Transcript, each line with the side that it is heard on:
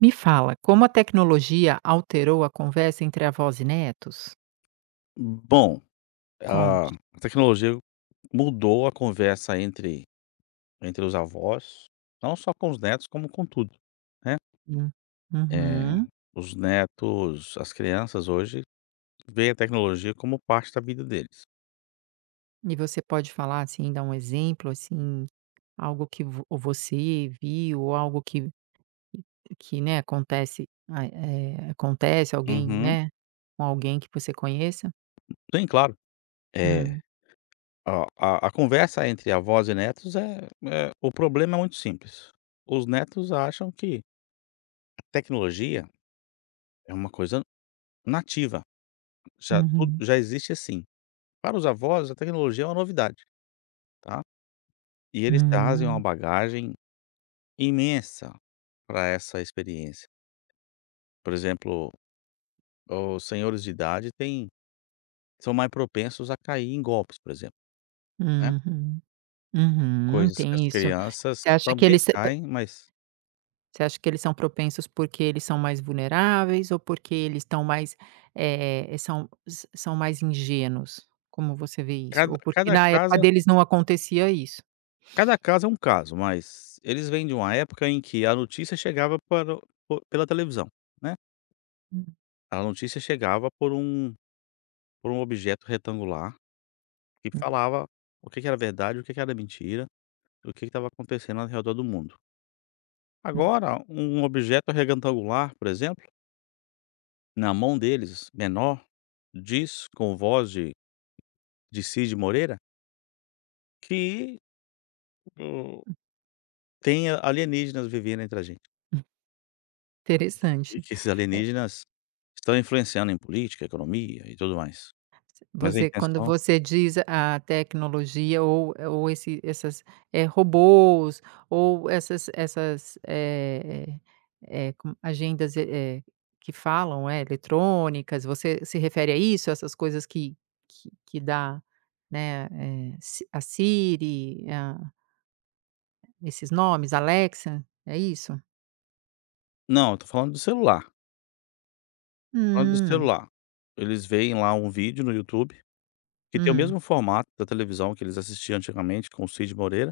right: Me fala, como a tecnologia alterou a conversa entre avós e netos?
left: Bom, a
right: Conte.
left: a tecnologia mudou a conversa entre entre os avós, não só com os netos como com tudo, né.
right: Hum.
left: Eh,
right: Uhum.
left: os netos as crianças hoje, veem a tecnologia como parte da vida deles.
right: E você pode falar, assim, dar um exemplo, assim, algo que vo você viu ou algo que que, né, acontece a eh, acontece, alguém
left: Uhum.
right: né, com alguém que você conheça?
left: Tem claro. É,
right: Hum.
left: a a a conversa entre avós e netos é é o problema é muito simples. Os netos acham que a tecnologia, é uma coisa nativa, já tudo
right: Uhum.
left: já existe, assim. Para os avós a tecnologia é uma novidade, tá. E eles trazem uma
right: Hum.
left: bagagem imensa para essa experiência. Por exemplo, os senhores de idade têm são mais propensos a cair em golpes, por exemplo, né.
right: Uhum. Uhum.
left: Coisas que
right: Tem
left: as
right: isso.
left: crianças
right: Você acha que
left: também
right: eles são p
left: caem, mas
right: você acha que eles são propensos, porque eles são mais vulneráveis ou porque eles estão mais eh, são s são mais ingênuos, como você vê isso?
left: Cada
right: Ou porque
left: cada
right: na época
left: casa
right: deles não acontecia isso?
left: Cada caso é um caso, mas eles vêm de uma época em que a notícia chegava para o por pela televisão, né.
right: Hum.
left: A notícia chegava por um por um objeto retangular, que
right: Hum.
left: falava o que que era verdade, o que que era mentira, e o que que estava acontecendo ao redor do mundo.
right: Hum.
left: Agora um objeto retangular, por exemplo Na mão deles menor, diz com voz de de Cid Moreira? Que o
right: Hum.
left: tem alienígenas vivendo entre a gente
right: Hunf.
left: e
right: Interessante,
left: que esses
right: eh.
left: alienígenas estão influenciando em política, economia e tudo mais. Mas a
right: Você quando
left: intenção
right: você diz a tecnologia ou ou esse essas, eh, robôs, ou essas essas, eh eh, com agendas, eh, que falam é, eletrônicas, você se refere a isso, essas coisas que que que dá, né, eh, si a Siri, a esses nomes Alexa, é isso?
left: Não, eu estou falando do celular estou falando do
right: Hum.
left: celular. Eles veem lá um vídeo no YouTube, que tem o
right: Hum.
left: mesmo formato da televisão que eles assistiam antigamente com o Cid Moreira,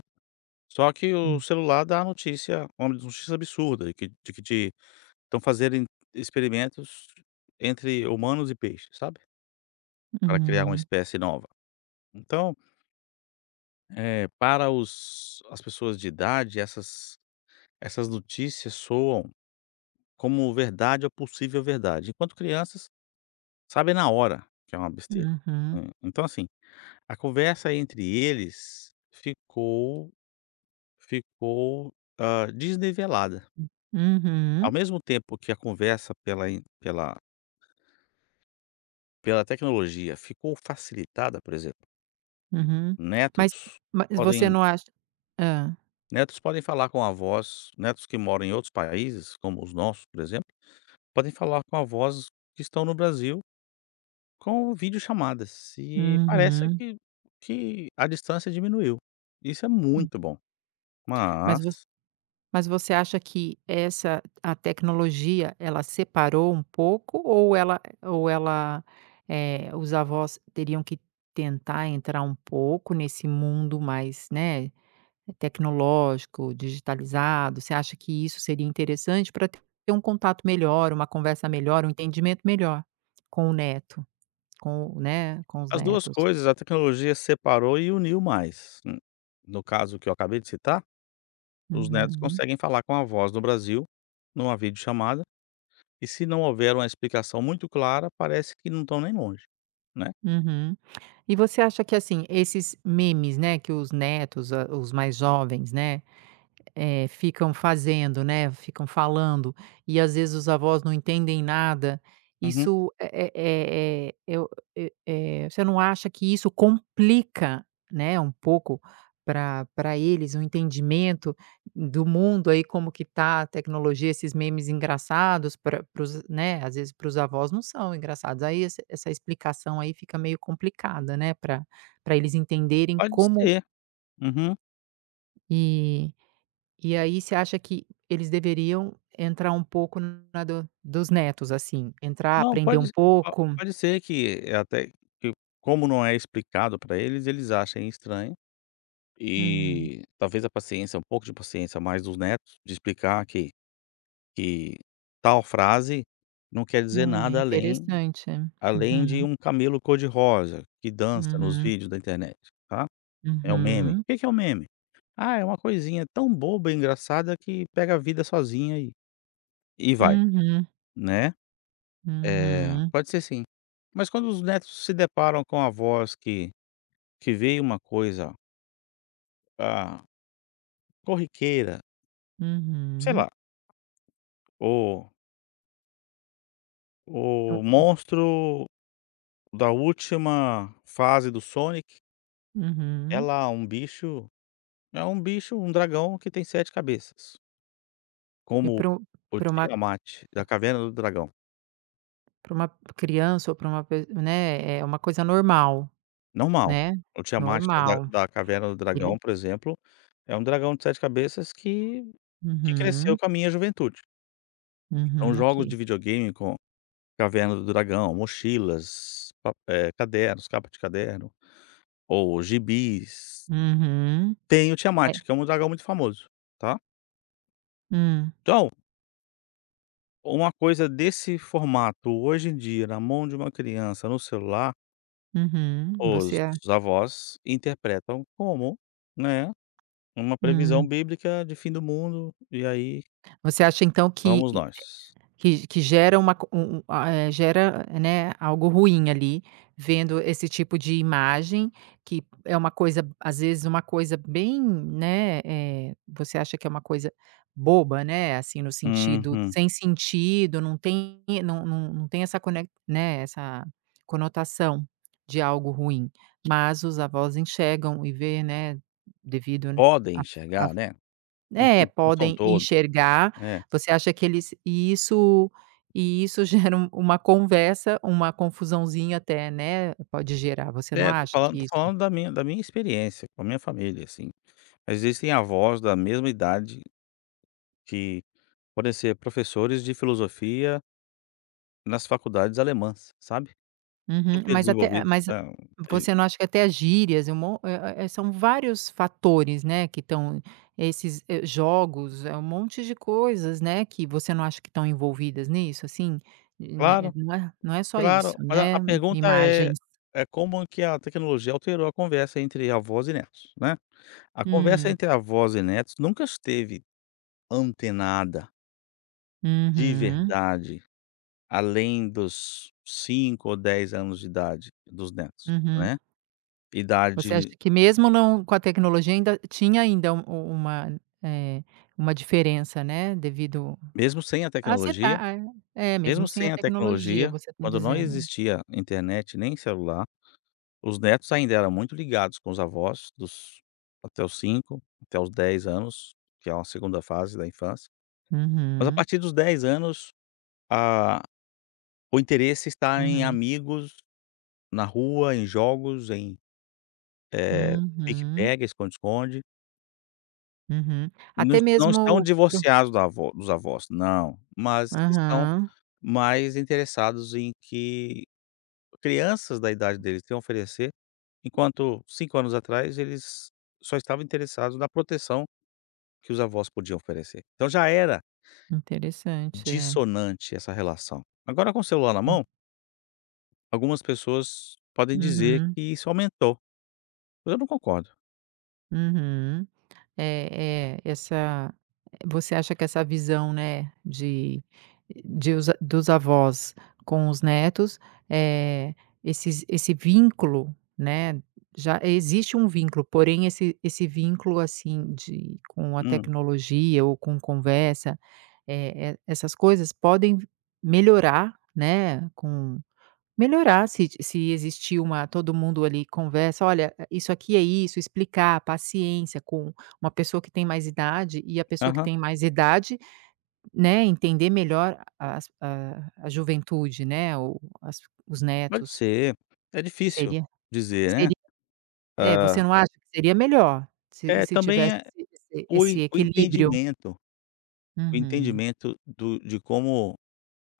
left: só que o
right: Hum.
left: celular dá a notícia, uma notícia absurda e que de que te estão fazerem experimentos entre humanos e peixes, sabe. Para criar uma
right: Hum.
left: espécie nova, então É, para os as pessoas de idade essas essas notícias soam como verdade ou possível verdade, enquanto crianças sabem na hora que é uma besteira,
right: Uhum.
left: hã, então, assim, a conversa entre eles ficou ficou, hã, desnivelada ao
right: uhum.
left: mesmo tempo que a conversa pela in, pela pela tecnologia ficou facilitada, por exemplo
right: Uhum mas
left: netos
right: mas você
left: podem
right: não acha hã.
left: netos podem falar com avós, netos que moram em outros países, como os nossos, por exemplo, podem falar com avós que estão no Brasil com videochamadas, e parece
right: Uhum.
left: que que a distância diminuiu. Isso é
right: Hum.
left: muito bom.
right: Mas você
left: Mas
right: mas você acha que essa a tecnologia ela separou um pouco ou ela ou ela, eh, os avós teriam que tentar entrar um pouco nesse mundo mais, né, tecnológico, digitalizado, você acha que isso seria interessante para ter um contato melhor, uma conversa melhor um entendimento melhor com o neto, com o, né, com os
left: As duas
right: netos?
left: coisas, a tecnologia separou e uniu mais, hum, no caso que eu acabei de citar os netos
right: Uhum.
left: conseguem falar com avós do Brasil em uma videochamada e se não houver uma explicação muito clara, parece que não estão nem longe, né?
right: Uhum, e você acha que assim, esses memes, né, que os netos, a, os mais jovens, né, eh, ficam fazendo, né, ficam falando, e às vezes os avós não entendem nada,
left: Uhum.
right: isso é é é eu eu eh, você não acha que isso complica, né, um pouco para, para eles o entendimento do mundo aí como que tá a tecnologia, esses memes engraçados para para os, né às vezes para os avós não são engraçados, aí esse, essa explicação aí fica meio complicada, né, para, para eles entenderem
left: Pode
right: como
left: ser, uhum.
right: E, e aí você acha que eles deveriam entrar um pouco na do dos netos assim, entrar,
left: Não,
right: aprender
left: pode
right: um
left: ser a
right: pouco?
left: -pode ser que é até, que como não é explicado para eles, eles achem estranho,
right: Hum.
left: e talvez a paciência, um pouco de paciência mais dos netos de explicar que, que tal frase não quer dizer
right: Né,
left: nada além,
right: interessante.
left: além de
right: Uhum.
left: um camelo cor-de-rosa que dança nos
right: Uhum.
left: vídeos da internet, tá. É um meme, o
right: Uhum.
left: que que é um meme? Ah, é uma coisinha tão boba, engraçada, que pega a vida sozinha, eh, e vai
right: Uhum.
left: né eh,
right: Uhum.
left: pode ser sim. Mas quando os netos se deparam com avós que, que veem uma coisa ah, corriqueira. Sei
right: Uhum.
left: lá. O o
right: [unintelligible]
left: monstro da última fase do Sonic é
right: Uhum.
left: lá um bicho, é um bicho, um dragão que tem 7 cabeças.
right: E
left: Como
right: para o,
left: o
right: para uma
left: Tiamat da Caverna do Dragão.
right: Para uma criança ou para uma pe né, é uma coisa normal,
left: Normal.
right: né,
left: O Tiamat da
right: normal,
left: da Caverna do Dragão,
right: ele
left: por exemplo, é um dragão de 7 cabeças que, que cresceu
right: Uhum.
left: com a minha juventude. Então
right: Uhum,
left: jogos de
right: ok.
left: videogame com caverna do dragão, mochilas, papé cadernos, capa de caderno, ou gibis
right: Uhum,
left: tem o
right: é.
left: Tiamat que é um dragão muito famoso, tá.
right: Hum.
left: Então ou uma coisa desse formato hoje em dia na mão de uma criança no celular
right: Uhum.
left: os
right: Você a
left: avós interpretam como, né, uma previsão
right: Hum.
left: bíblica de fim do mundo, e aí
right: Você acha então que
left: fomos nós.
right: que que gera uma co um um eh, gera, né, algo ruim ali, vendo esse tipo de imagem, que é uma coisa às vezes uma coisa bem, né, eh, você acha que é uma coisa boba, né, assim, no sentido
left: Uhum.
right: sem sentido, não tem, não não não tem essa conec né, essa conotação de algo ruim, mas os avós enxergam e vê, né, devido
left: Podem
right: a a
left: enxergar, né, não
right: né,
left: são não
right: podem
left: todos,
right: enxergar,
left: é.
right: você acha que eles, e isso, e isso gera uma, uma conversa, uma confusãozinha até, né, pode gerar, você não
left: É, estou
right: acha
left: falando
right: que
left: estou
right: isso
left: falando da minha, da minha experiência com a minha família assim. Mas existem avós da mesma idade que podem ser professores de filosofia nas faculdades alemãs, sabe.
right: Uhum
left: Super
right: mas até
left: desenvolvidos.
right: mas
left: [unintelligible]
right: você não acha que até gírias, e um monte ué ué são vários fatores, né, que estão, esses jogos, é um monte de coisas, né, que você não acha que estão envolvidas nisso assim, né
left: Claro
right: não é só isso,
left: claro, olha, a
right: né,
left: pergunta eh,
right: imagens.
left: é como que a tecnologia alterou a conversa entre avós e netos, né. A conversa
right: Hum.
left: entre avós e netos nunca esteve antenada. De
right: Uhum.
left: verdade, além dos 5 ou 10 anos de idade dos netos,
right: Uhum.
left: né.
right: Você acha
left: Idade
right: que mesmo não com a tecnologia ainda tinha ainda um uma eh, uma diferença, né, devido
left: Mesmo sem a
right: às eta
left: tecnologia
right: ah, é? É,
left: mesmo
right: mesmo sem a
left: sem a
right: tecnologia
left: tecnologia,
right: você está
left: quando não
right: dizendo.
left: existia internet nem celular, os netos ainda eram muito ligados com os avós, dos até os 5 até os 10 anos, que é uma 2º fase da infância. Mas a
right: Uhum.
left: partir dos 10 anos, a o interesse está em
right: Uhum.
left: amigos, na rua, em jogos, em, eh,
right: Uhum.
left: pique-pega, esconde-esconde.
right: Uhum.
left: Nã
right: Até
left: não estão
right: mesmo, para o
left: divorciados da avó dos avós, não, mas estão
right: Aham.
left: mais interessados em que crianças da idade deles têm a oferecer, enquanto 5 anos atrás eles só estavam interessados na proteção que os avós podiam oferecer. Então já era
right: Interessante. É.
left: dissonante essa relação. Agora com o celular na
right: Hum.
left: mão Algumas pessoas podem dizer
right: Uhum.
left: que isso aumentou, mas eu não concordo.
right: Uhum. É, é, essa eh, você acha que essa visão, né, de de os dos avós com os netos, eh, esses esse vínculo né, já existe um vínculo, porém, esse esse vínculo, assim, de com a
left: Hum.
right: tecnologia ou com conversa, eh eh, essas coisas podem melhorar, né, com melhorar se ti se existir uma todo mundo ali conversa: "Olha, é isso aqui é isso", explicar a paciência com uma pessoa que tem mais idade e a pessoa que
left: Aham.
right: tem mais idade, né, entender melhor a as a a juventude, né, o as os
left: Pode
right: netos.
left: ser. É difícil
right: Seria
left: dizer, né.
right: seria é, você
left: É.
right: não acha que seria melhor, se
left: É,
right: se
left: também
right: tivesse
left: é
right: esse
left: o en
right: esse
left: o
right: equilíbrio?
left: entendimento o
right: Uhum.
left: entendimento do de como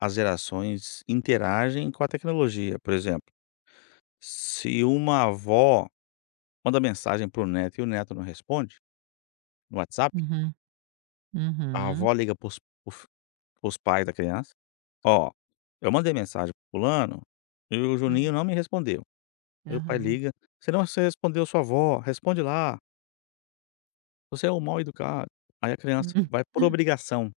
left: as gerações interagem com a tecnologia. Por exemplo, se uma avó, manda mensagem para o neto e o neto não responde, no WhatsApp
right: Uhum.
left: a
right: Uhum.
left: avó liga para os para os para os pais da criança: "Ó, eu mandei mensagem para o fulano, e o
right: Hum.
left: Juninho não me respondeu". Aí o pai
right: Aham.
left: liga: "Você não você respondeu sua avó, responde lá". Você é um mal-educado. Aí a criança
right: Hum,
left: vai por
right: ah.
left: obrigação.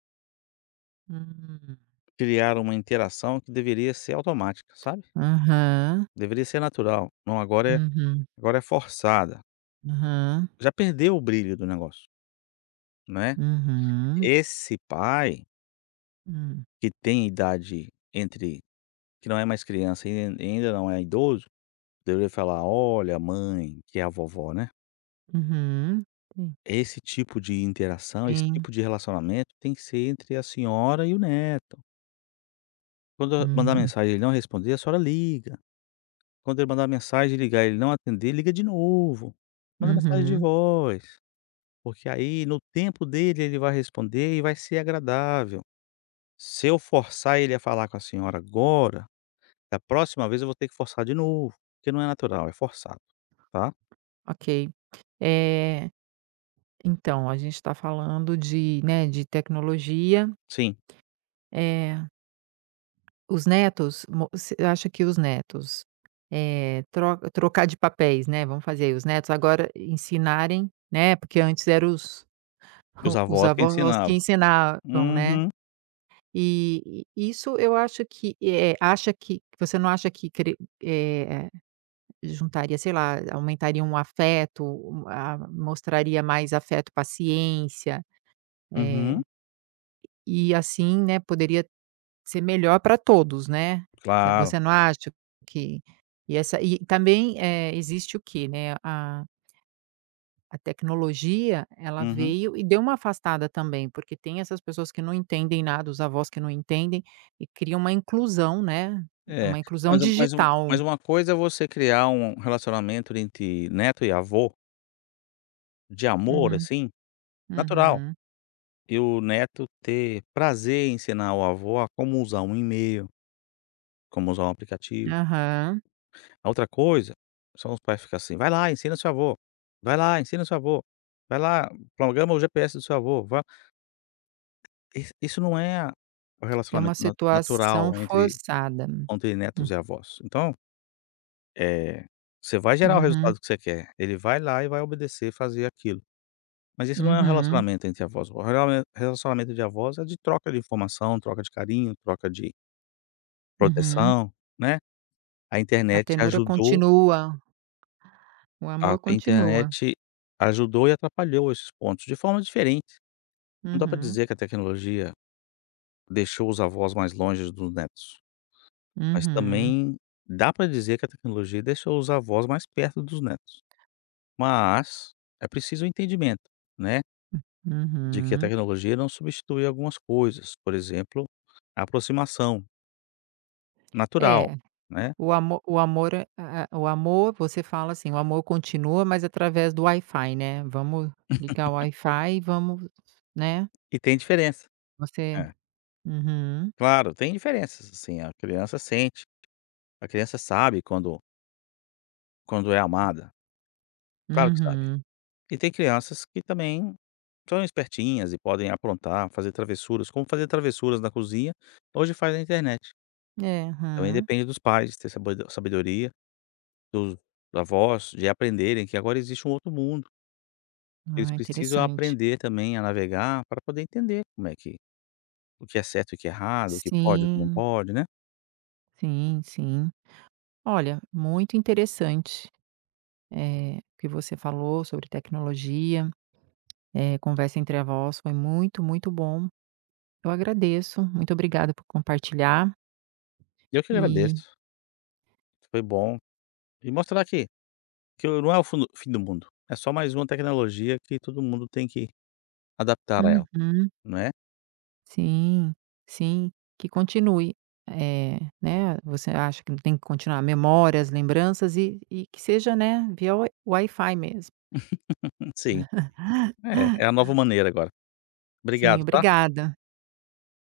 right: Hum.
left: Criar uma interação que deveria ser automática, sabe.
right: Aham.
left: Deveria ser natural, não, agora é
right: Uhum.
left: agora é forçada.
right: Aham.
left: Já perdeu o brilho do negócio não é.
right: Uhum.
left: Esse pai
right: Hum.
left: que tem idade entre, que não é mais criança e e ainda não é idoso deveria falar: "Olha, a mãe, que é a vovó, né".
right: Uhum hum.
left: "É, esse tipo de interação, esse
right: Sim.
left: tipo de relacionamento tem que ser entre a senhora e o neto". Quando eu mandar
right: Uhum.
left: mensagem e ele não responder, a senhora liga. Quando ele mandar mensagem e ligar e ele não atender, liga de novo. Manda mensagem de
right: Uhum.
left: voz. Porque aí no tempo dele ele vai responder e vai ser agradável. Se eu forçar ele a falar com a senhora agora, da próxima vez eu vou ter que forçar de novo, porque não é natural, é forçado, tá.
right: Ok, eh então a gente está falando de, né, de tecnologia
left: Sim.
right: É os netos mo você acha que os netos, eh, trocar de papéis, né, vamos fazer os netos agora ensinarem, né, porque antes eram os
left: E os
right: os
left: avós que
right: avós que
left: ensinavam.
right: ensinavam, né
left: uhum.
right: e, e isso eu acho que, eh, acha que, que você não acha que, eh, juntaria, sei lá, aumentariam o afeto, o-a-mostraria mais afeto, paciência eh
left: Uhum.
right: e assim, né, poderia ser melhor para todos, né.
left: Claro.
right: Você não acha que, e essa, e também, eh, existe o quê, né, a a tecnologia ela
left: Uhum.
right: veio e deu uma afastada também porque tem essas pessoas que não entendem nada, os avós que não entendem, e cria uma inclusão, né,
left: É,
right: uma inclusão
left: mas mas uma, mas
right: digital.
left: uma coisa é você criar um relacionamento entre neto e avô de amor
right: Uhum,
left: assim, natural
right: uhum.
left: e o neto ter prazer em ensinar o avô a como usar um e-mail como usar um aplicativo
right: Aham.
left: a outra coisa, são os pais ficar assim, vai lá ensina seu avô, vai lá ensina seu avô, vai lá, programa o GPS do seu avô isso isso não é a o
right: É uma
left: relacionamento na
right: situação
left: natural entre,
right: forçada,
left: entre
right: hum.
left: netos e avós, então, eh, você vai gerar o
right: Uhum.
left: resultado que você quer, ele vai lá e vai obedecer, fazer aquilo. Mas isso não é um
right: Uhum.
left: relacionamento entre avós, [unintelligible] o relacionamento de avós é de troca de informação, troca de carinho, troca de
right: Uhum.
left: proteção, né. A
right: A
left: internet
right: ternura
left: ajudou
right: continua. O
left: a
right: amor continua.
left: internet ajudou e atrapalhou esses pontos de formas diferentes. Não dá para
right: Uhum.
left: dizer que a tecnologia deixou os avós mais longe dos netos mas
right: Uhum.
left: também dá para dizer que a tecnologia deixou os avós mais perto dos netos. Mas é preciso o entendimento, né de que a
right: Uhum.
left: tecnologia não substitui algumas coisas, por exemplo, a aproximação. Natural,
right: É,
left: né.
right: o amor o amor é a o amor você fala assim, o amor continua, mas através do Wi-Fi né, vamos ligar o Wi-Fi e vamos, né.
left: E tem diferença
right: Você
left: é.
right: uhum.
left: Claro, tem diferenças, assim, a criança sente a criança sabe quando quando é amada. Claro que sabe,
right: Uhum.
left: e tem crianças que também são espertinhas e podem aprontar. Fazer travessuras, como fazer travessuras na cozinha, hoje faz na internet.
right: É
left: Também
right: hã.
left: depende dos pais ter sabedo sabedoria, dos avós de aprenderem que agora existe um outro mundo. Eles
right: Ah,
left: precisam
right: interessante.
left: aprender também a navegar pra poder entender como é que o que é certo e o que é errado, o que pode e como não
right: Sim.
left: pode, né.
right: Sim, sim. Olha, muito interessante, eh, o que você falou sobre tecnologia, eh, conversa entre avós foi muito, muito bom. Eu agradeço, muito obrigada por compartilhar.
left: Eu que
right: E
left: agradeço. Foi bom e mostrar que que o não é o fundo o fim do mundo, é só mais uma tecnologia que todo mundo tem que adaptar a ela,
right: Uhum.
left: né.
right: Sim, sim. Que continue, eh, né você acha que não tem que continuar memórias, lembranças e e que seja, né, via wi Wi-Fi mesmo.
left: Sim, é é a nova maneira agora.
right: Sim,
left: Obrigado, tá.
right: obrigada.